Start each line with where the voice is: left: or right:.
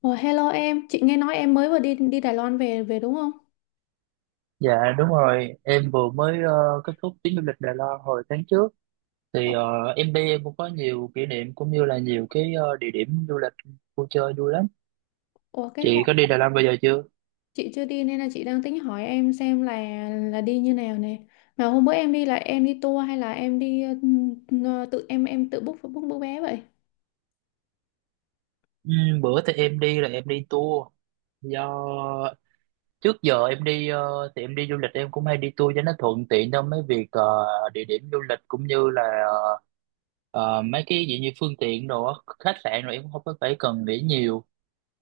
left: Ủa, hello em, chị nghe nói em mới vừa đi đi Đài Loan về về đúng không?
right: Dạ đúng rồi, em vừa mới kết thúc chuyến du lịch Đài Loan hồi tháng trước
left: Ủa,
right: thì ờ, em đi em cũng có nhiều kỷ niệm cũng như là nhiều cái địa điểm du lịch vui chơi vui lắm.
left: ủa, cái
right: Chị
left: hôm
right: có đi Đài Loan bao giờ chưa?
left: chị chưa đi nên là chị đang tính hỏi em xem là đi như nào nè. Mà hôm bữa em đi là em đi tour hay là em đi tự em tự book book book vé vậy?
right: Ừ, bữa thì em đi là em đi tour do trước giờ em đi thì em đi du lịch em cũng hay đi tour cho nó thuận tiện trong mấy việc địa điểm du lịch cũng như là ờ, mấy cái gì như phương tiện đồ á, khách sạn rồi em cũng không có phải cần nghĩ nhiều.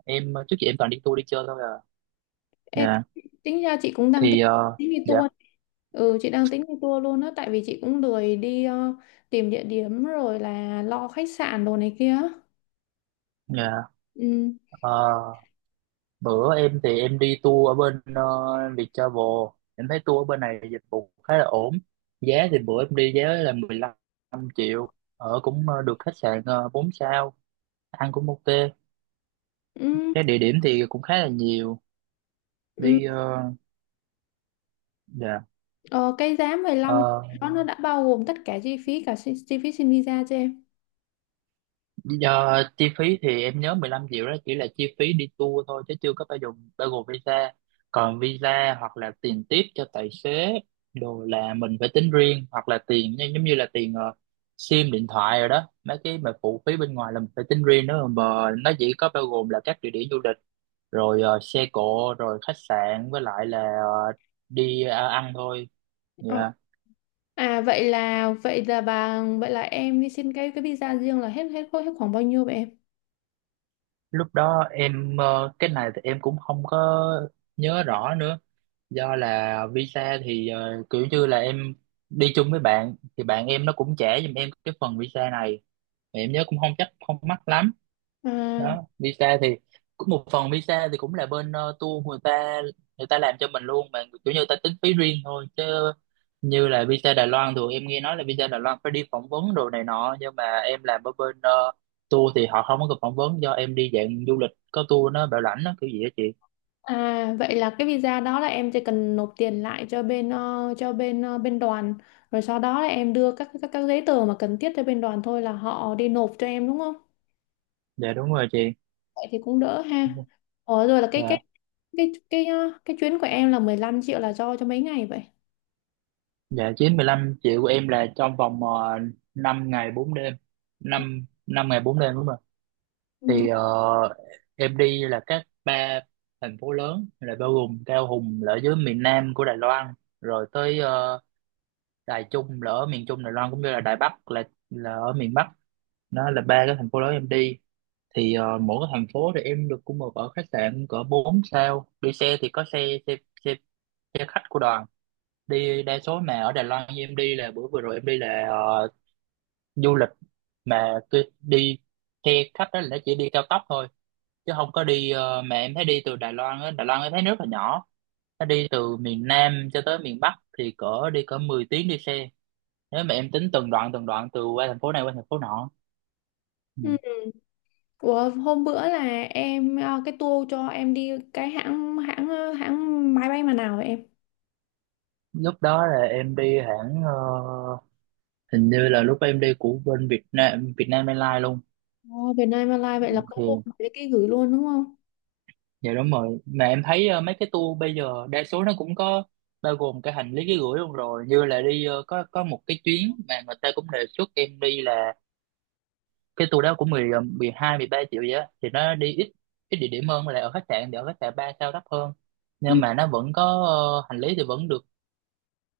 right: Em trước giờ em toàn đi tour đi chơi thôi à.
left: Ê,
right: Dạ.
left: tính ra chị cũng đang tính
right: thì ờ,
left: tính đi
right: dạ
left: tour. Ừ, chị đang tính đi tour luôn á, tại vì chị cũng lười đi tìm địa điểm rồi là lo khách sạn đồ này kia.
right: dạ.
left: Ừ.
right: Ờ, bữa em thì em đi tour ở bên Viettravel, em thấy tour ở bên này dịch vụ khá là ổn, giá thì bữa em đi giá là 15 triệu, ở cũng được khách sạn 4 sao, ăn cũng ok,
left: Ừ.
right: cái địa điểm thì cũng khá là nhiều
left: Ừ.
right: đi ờ, dạ.
left: Ờ, cái giá 15
right: Ờ,
left: đó nó đã bao gồm tất cả chi phí, cả chi phí xin visa cho em.
right: giờ chi phí thì em nhớ 15 triệu đó chỉ là chi phí đi tour thôi chứ chưa có bao gồm visa. Còn visa hoặc là tiền tiếp cho tài xế đồ là mình phải tính riêng, hoặc là tiền như- giống như là tiền sim điện thoại rồi đó. Mấy cái mà phụ phí bên ngoài là mình phải tính riêng đó, mà nó chỉ có bao gồm là các địa điểm du lịch rồi xe cộ rồi khách sạn với lại là đi ăn thôi.
left: Ờ.
right: Dạ.
left: À, vậy là em đi xin cái visa riêng là hết hết hết khoảng bao nhiêu vậy em?
right: Lúc đó em cái này thì em cũng không có nhớ rõ nữa, do là visa thì kiểu như là em đi chung với bạn thì bạn em nó cũng trả giùm em cái phần visa này. Mà em nhớ cũng không chắc, không mắc lắm
left: À,
right: đó. Visa thì cũng một phần visa thì cũng là bên tour người ta, người ta làm cho mình luôn mà kiểu như người ta tính phí riêng thôi, chứ như là visa Đài Loan thì em nghe nói là visa Đài Loan phải đi phỏng vấn đồ này nọ, nhưng mà em làm ở bên tour thì họ không có cần phỏng vấn, do em đi dạng du lịch có tour nó bảo lãnh nó kiểu gì đó chị.
left: à, vậy là cái visa đó là em chỉ cần nộp tiền lại cho bên đoàn, rồi sau đó là em đưa các giấy tờ mà cần thiết cho bên đoàn thôi là họ đi nộp cho em đúng không?
right: Dạ đúng rồi chị.
left: Vậy thì cũng đỡ ha. Ờ, rồi là cái cái
right: Dạ.
left: cái cái ờ, cái chuyến của em là 15 triệu là do cho mấy ngày vậy?
right: Dạ, 95 triệu của em là trong vòng 5 ngày 4 đêm. Năm 5 ngày 4 đêm đúng không ạ?
left: Ừ.
right: Thì ờ, em đi là các ba thành phố lớn, là bao gồm Cao Hùng là ở dưới miền Nam của Đài Loan, rồi tới Đài Trung là ở miền Trung Đài Loan, cũng như là Đài Bắc là ở miền Bắc. Đó là ba cái thành phố lớn em đi. Mỗi cái thành phố thì em được cũng được ở khách sạn cỡ 4 sao. Đi xe thì có xe xe xe, xe khách của đoàn đi. Đa số mà ở Đài Loan như em đi là bữa vừa rồi em đi là du lịch mà cứ đi theo khách đó là chỉ đi cao tốc thôi chứ không có đi mà em thấy đi từ Đài Loan á, Đài Loan em thấy rất là nhỏ, nó đi từ miền Nam cho tới miền Bắc thì cỡ đi cỡ 10 tiếng đi xe, nếu mà em tính từng đoạn từ qua thành phố này qua thành phố nọ. Ừ.
left: Ừ. Ủa, hôm bữa là em cái tour cho em đi cái hãng hãng ờ, hãng máy bay mà nào vậy em?
right: Lúc đó là em đi hãng hình như là lúc em đi của bên Việt Nam Airlines luôn.
left: Ồ, Việt Nam Airlines vậy là có luôn
right: Thì
left: cái gửi luôn đúng không?
right: dạ đúng rồi, mà em thấy mấy cái tour bây giờ đa số nó cũng có bao gồm cái hành lý ký gửi luôn rồi, như là đi có một cái chuyến mà người ta cũng đề xuất em đi là cái tour đó cũng 12 13 triệu vậy á, thì nó đi ít ít địa điểm hơn, là ở khách sạn thì ở khách sạn 3 sao, đắt hơn nhưng
left: Ừ.
right: mà nó vẫn có hành lý thì vẫn được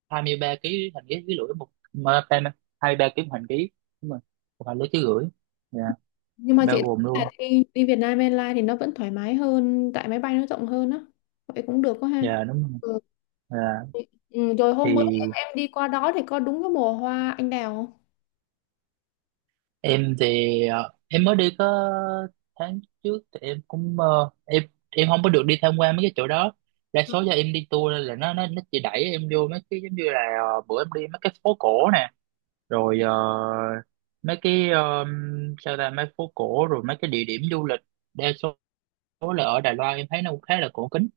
right: 23 ký hành lý ký gửi một mà- 23 ký một hành lý, đúng rồi, một hành lý ký gửi dạ
left: Nhưng mà chị
right: bao gồm
left: thấy
right: luôn,
left: là đi Việt Nam Airlines thì nó vẫn thoải mái hơn tại máy bay nó rộng hơn á. Vậy cũng được quá ha.
right: dạ đúng rồi
left: Ừ.
right: dạ.
left: Ừ, rồi hôm bữa em
right: Thì
left: em đi qua đó thì có đúng cái mùa hoa anh đào không?
right: em thì em mới đi có tháng trước, thì em cũng em không có được đi tham quan mấy cái chỗ đó, đa số do em đi tour nên là nó chỉ đẩy em vô mấy cái giống như là bữa em đi mấy cái phố cổ nè rồi mấy cái sao ta, mấy phố cổ rồi mấy cái địa điểm du lịch, đa số là ở Đài Loan em thấy nó cũng khá là cổ kính,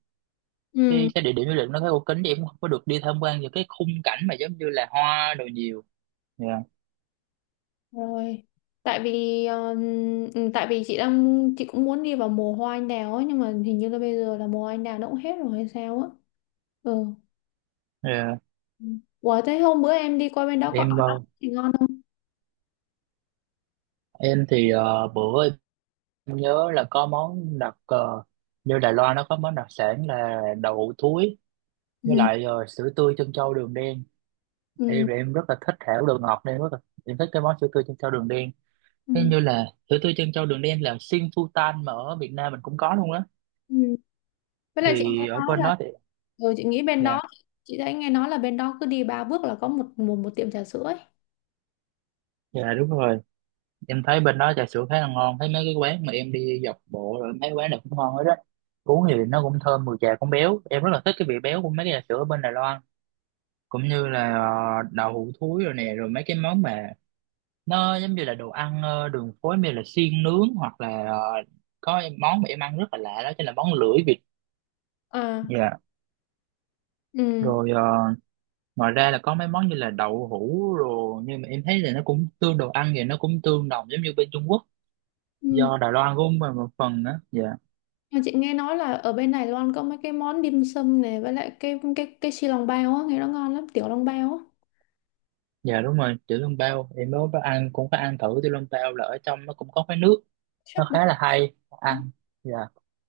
left: Ừ,
right: cái địa điểm du lịch nó khá cổ kính thì em cũng không có được đi tham quan vào cái khung cảnh mà giống như là hoa đồ nhiều. Dạ.
left: rồi. Tại vì ờ, ừ, tại vì chị đang chị cũng muốn đi vào mùa hoa anh đào ấy, nhưng mà hình như là bây giờ là mùa hoa anh đào nó cũng hết rồi hay sao á. Ừ.
right: Dạ.
left: Ủa, thế hôm bữa em đi qua bên đó có
right: Em
left: ăn thì ngon không?
right: em thì bữa em nhớ là có món đặc như Đài Loan nó có món đặc sản là đậu hũ thúi với
left: Ừ.
right: lại sữa tươi trân châu đường đen. Em
left: Ừ.
right: thì em rất là thích hảo đồ ngọt nên em rất là em thích cái món sữa tươi trân châu đường đen, thế
left: Ừ.
right: như là sữa tươi trân châu đường đen là sinh phu tan mà ở Việt Nam mình cũng có luôn á.
left: Ừ. Với lại chị
right: Thì
left: nghe
right: ở
left: nói
right: bên
left: là
right: đó thì
left: chị nghĩ bên
right: dạ
left: đó, chị thấy nghe nói là bên đó cứ đi ba bước là có một một, một tiệm trà sữa ấy.
right: dạ đúng rồi, em thấy bên đó trà sữa khá là ngon, thấy mấy cái quán mà em đi dọc bộ rồi mấy quán này cũng ngon hết á, uống thì nó cũng thơm mùi trà cũng béo, em rất là thích cái vị béo của mấy cái trà sữa ở bên Đài Loan, cũng như là đậu hũ thúi rồi nè, rồi mấy cái món mà nó giống như là đồ ăn đường phố như là xiên nướng hoặc là có món mà em ăn rất là lạ đó chính là món lưỡi vịt
left: À.
right: dạ.
left: Ừ.
right: Rồi ngoài ra là có mấy món như là đậu hũ rồi, nhưng mà em thấy là nó cũng tương đồ ăn thì nó cũng tương đồng giống như bên Trung Quốc,
left: Ừ.
right: do Đài Loan cũng một một phần đó dạ.
left: Nhưng chị nghe nói là ở bên Đài Loan có mấy cái món dim sum này, với lại cái xi lòng bao á, nghe nó ngon lắm, tiểu lòng bao á.
right: Dạ đúng rồi, tiểu笼bao em mới có ăn, cũng có ăn thử tiểu笼bao là ở trong nó cũng có cái nước,
left: Súp
right: nó
left: đó.
right: khá là hay ăn dạ.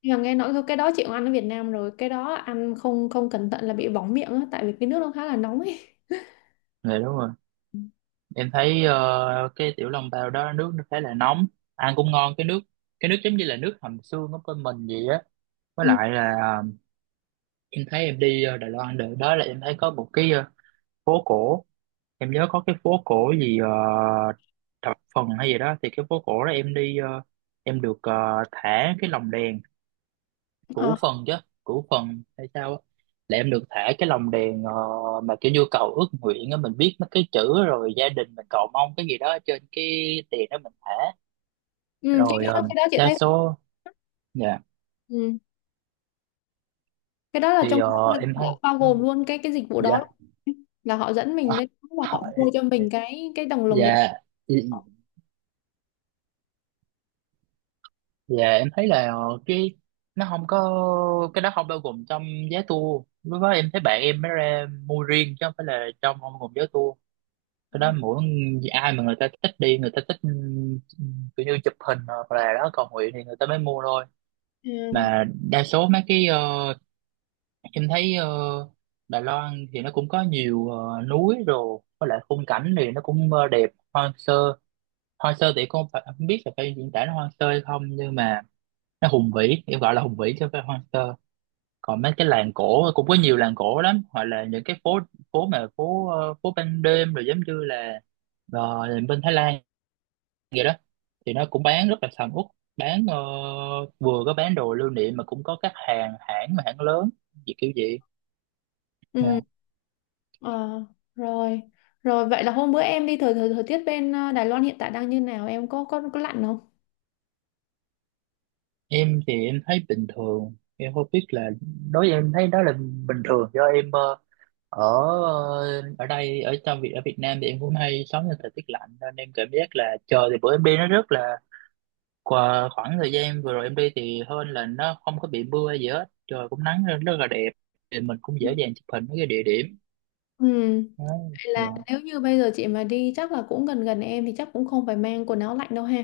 left: Nhưng mà nghe nói cái đó chị cũng ăn ở Việt Nam rồi, cái đó ăn không không cẩn thận là bị bỏng miệng á, tại vì cái nước nó khá là nóng ấy.
right: Dạ đúng rồi, em thấy cái tiểu long tàu đó nước nó khá là nóng, ăn cũng ngon cái nước, cái nước giống như là nước hầm xương của bên mình vậy á, với
left: Ừ.
right: lại là em thấy em đi Đài Loan được đó là em thấy có một cái phố cổ, em nhớ có cái phố cổ gì thập phần hay gì đó, thì cái phố cổ đó em đi em được thả cái lồng đèn
left: Ờ.
right: củ phần chứ, củ phần hay sao á, là em được thả cái lồng đèn mà kiểu như cầu ước nguyện á, mình viết mấy cái chữ rồi gia đình mình cầu mong cái gì đó trên cái tiền đó mình thả.
left: Ừ, cái
right: Rồi
left: đó cái đó chị
right: đa
left: thấy.
right: số dạ
left: Ừ, cái đó là trong đó là
right: em thấy
left: bao gồm luôn cái dịch vụ đó,
right: dạ
left: là họ dẫn mình lên đó và họ mua cho mình cái đồng lồng đèn.
right: dạ dạ em thấy là cái nó không có, cái đó không bao gồm trong giá tour, lúc đó em thấy bạn em mới ra mua riêng chứ không phải là trong không gồm giá tour. Cái đó mỗi ai mà người ta thích đi, người ta thích ừ, kiểu như chụp hình hoặc là đó cầu nguyện thì người ta mới mua thôi.
left: Ừ.
right: Mà đa số mấy cái em thấy Đài Loan thì nó cũng có nhiều núi rồi với lại khung cảnh thì nó cũng đẹp hoang sơ, hoang sơ thì không, phải, không biết là phải diễn tả nó hoang sơ hay không, nhưng mà nó hùng vĩ, em gọi là hùng vĩ chứ không phải hoang sơ. Còn mấy cái làng cổ cũng có nhiều làng cổ lắm, hoặc là những cái phố phố mà phố phố ban đêm rồi, giống như là bên Thái Lan vậy đó, thì nó cũng bán rất là sầm uất, bán vừa có bán đồ lưu niệm mà cũng có các hàng hãng mà hãng lớn gì kiểu vậy.
left: Ừ.
right: Nè,
left: ờ, rồi rồi vậy là hôm bữa em đi thời thời, thời tiết bên Đài Loan hiện tại đang như nào, em có lạnh không?
right: em thì em thấy bình thường, em không biết là đối với em thấy đó là bình thường, do em ở ở đây, ở trong Việt, ở Việt Nam thì em cũng hay sống trong thời tiết lạnh nên em cảm giác là trời thì bữa em đi nó rất là qua khoảng thời gian vừa rồi em đi thì hơn là nó không có bị mưa hay gì hết, trời cũng nắng lên rất là đẹp thì mình cũng dễ dàng chụp hình mấy cái địa điểm
left: Ừ.
right: đó.
left: Vậy
right: Dạ.
left: là nếu như bây giờ chị mà đi chắc là cũng gần gần em, thì chắc cũng không phải mang quần áo lạnh đâu ha.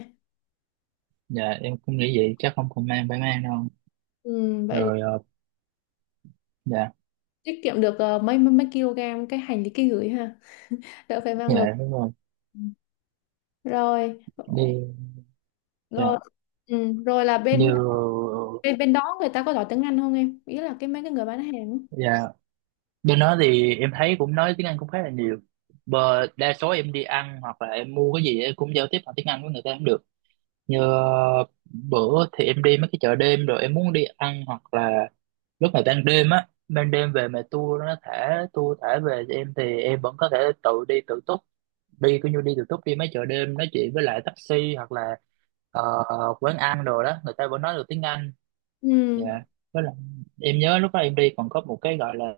right: Dạ em cũng nghĩ vậy, chắc không còn mang phải mang đâu.
left: Ừ, vậy
right: Rồi dạ
left: tiết kiệm được mấy mấy mấy kg cái hành lý ký gửi ha, đỡ phải mang được.
right: dạ đúng rồi
left: Ừ. Rồi.
right: đi dạ
left: Rồi. Ừ, rồi là bên
right: như
left: bên bên đó người ta có giỏi tiếng Anh không em, ý là cái mấy cái người bán hàng á.
right: dạ bên đó thì em thấy cũng nói tiếng Anh cũng khá là nhiều. Bờ, đa số em đi ăn hoặc là em mua cái gì em cũng giao tiếp bằng tiếng Anh với người ta cũng được, như bữa thì em đi mấy cái chợ đêm rồi em muốn đi ăn hoặc là lúc mà ban đêm á, ban đêm về mà tour nó thả tour thả về cho em thì em vẫn có thể tự đi tự túc, đi cứ như đi từ túc đi mấy chợ đêm, nói chuyện với lại taxi hoặc là ờ, quán ăn đồ đó, người ta vẫn nói được tiếng Anh dạ.
left: Ừ.
right: Với lại em nhớ lúc đó em đi còn có một cái gọi là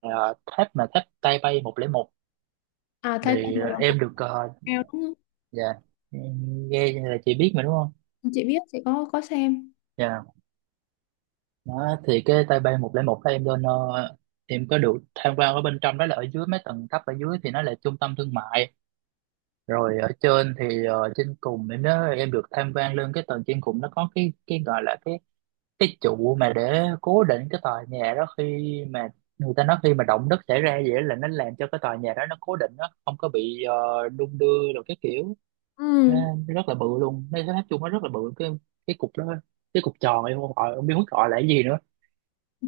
right: tháp mà tháp Tay Bay 101,
left: À, Taipei
right: thì
left: một là một
right: em được
left: kèo đúng không?
right: dạ em nghe là chị biết mà đúng không
left: Chị biết, chị có xem.
right: dạ. Đó thì cái Tay Bay 101 đó em lên em có được tham quan ở bên trong, đó là ở dưới mấy tầng thấp, ở dưới thì nó là trung tâm thương mại, rồi ở trên thì trên cùng em nhớ em được tham quan lên cái tầng trên cùng, nó có cái gọi là cái trụ mà để cố định cái tòa nhà đó khi mà người ta nói khi mà động đất xảy ra, vậy là nó làm cho cái tòa nhà đó nó cố định, nó không có bị đung đưa rồi cái kiểu.
left: Ừ.
right: Nó rất là bự luôn, nó nói chung nó rất là bự cái cục đó, cái cục tròn em không gọi không biết gọi là cái gì nữa.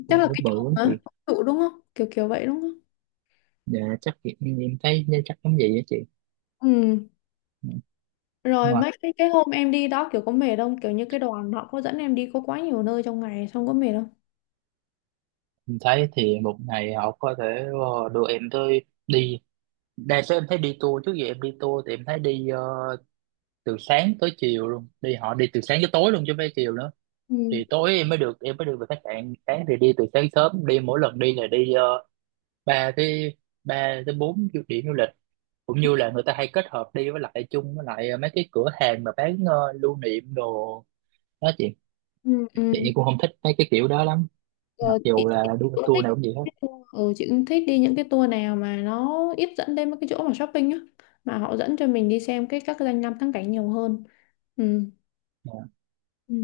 right: Ừ,
left: Chắc là
right: cũng
left: cái
right: bự
left: chỗ
right: lắm chị.
left: hả, trụ đúng không, kiểu kiểu vậy đúng không?
right: Dạ, chắc chị- em thấy chắc giống vậy á chị.
left: Ừ.
right: Ừ, đúng
left: Rồi
right: rồi.
left: mấy cái hôm em đi đó kiểu có mệt không, kiểu như cái đoàn họ có dẫn em đi có quá nhiều nơi trong ngày xong có mệt không?
right: Em thấy thì một ngày họ có thể đưa em tới đi, đa số em thấy đi tour trước giờ em đi tour thì em thấy đi từ sáng tới chiều luôn, đi họ đi từ sáng tới tối luôn chứ không phải chiều nữa, thì
left: Ừ.
right: tối em mới được về khách sạn, sáng thì đi từ sáng sớm, đi mỗi lần đi là đi ba tới ba tới bốn du- điểm du lịch, cũng như là người ta hay kết hợp đi với lại chung với lại mấy cái cửa hàng mà bán lưu niệm đồ đó chị.
left: Ừ.
right: Chị
left: Ừ.
right: em cũng không thích mấy cái kiểu đó lắm, mặc
left: Ờ, chị
right: dù là
left: chị
right: đu-
left: cũng
right: tour
left: thích
right: nào cũng vậy hết.
left: chị cũng thích đi những cái tour nào mà nó ít dẫn đến mấy cái chỗ mà shopping á, mà họ dẫn cho mình đi xem các cái danh lam thắng cảnh nhiều hơn. Ừ.
right: Dạ,
left: Ừ.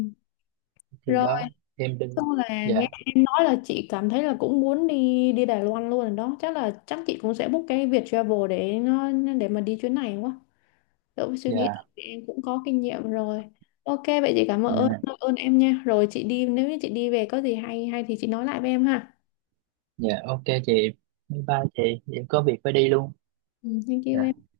right: thì
left: Rồi,
right: đó em đi
left: xong là
right: dạ
left: nghe em nói là chị cảm thấy là cũng muốn đi đi Đài Loan luôn rồi đó, chắc chị cũng sẽ book cái Viet Travel, để mà đi chuyến này quá, đỡ phải suy nghĩ,
right: dạ
left: thì em cũng có kinh nghiệm rồi. Ok, vậy chị cảm
right: dạ.
left: ơn ơn em nha, rồi chị đi nếu như chị đi về có gì hay hay thì chị nói lại với em ha.
right: Dạ ok chị, bye bye chị, em có việc phải đi luôn.
left: Ừ, thank you
right: Dạ.
left: em.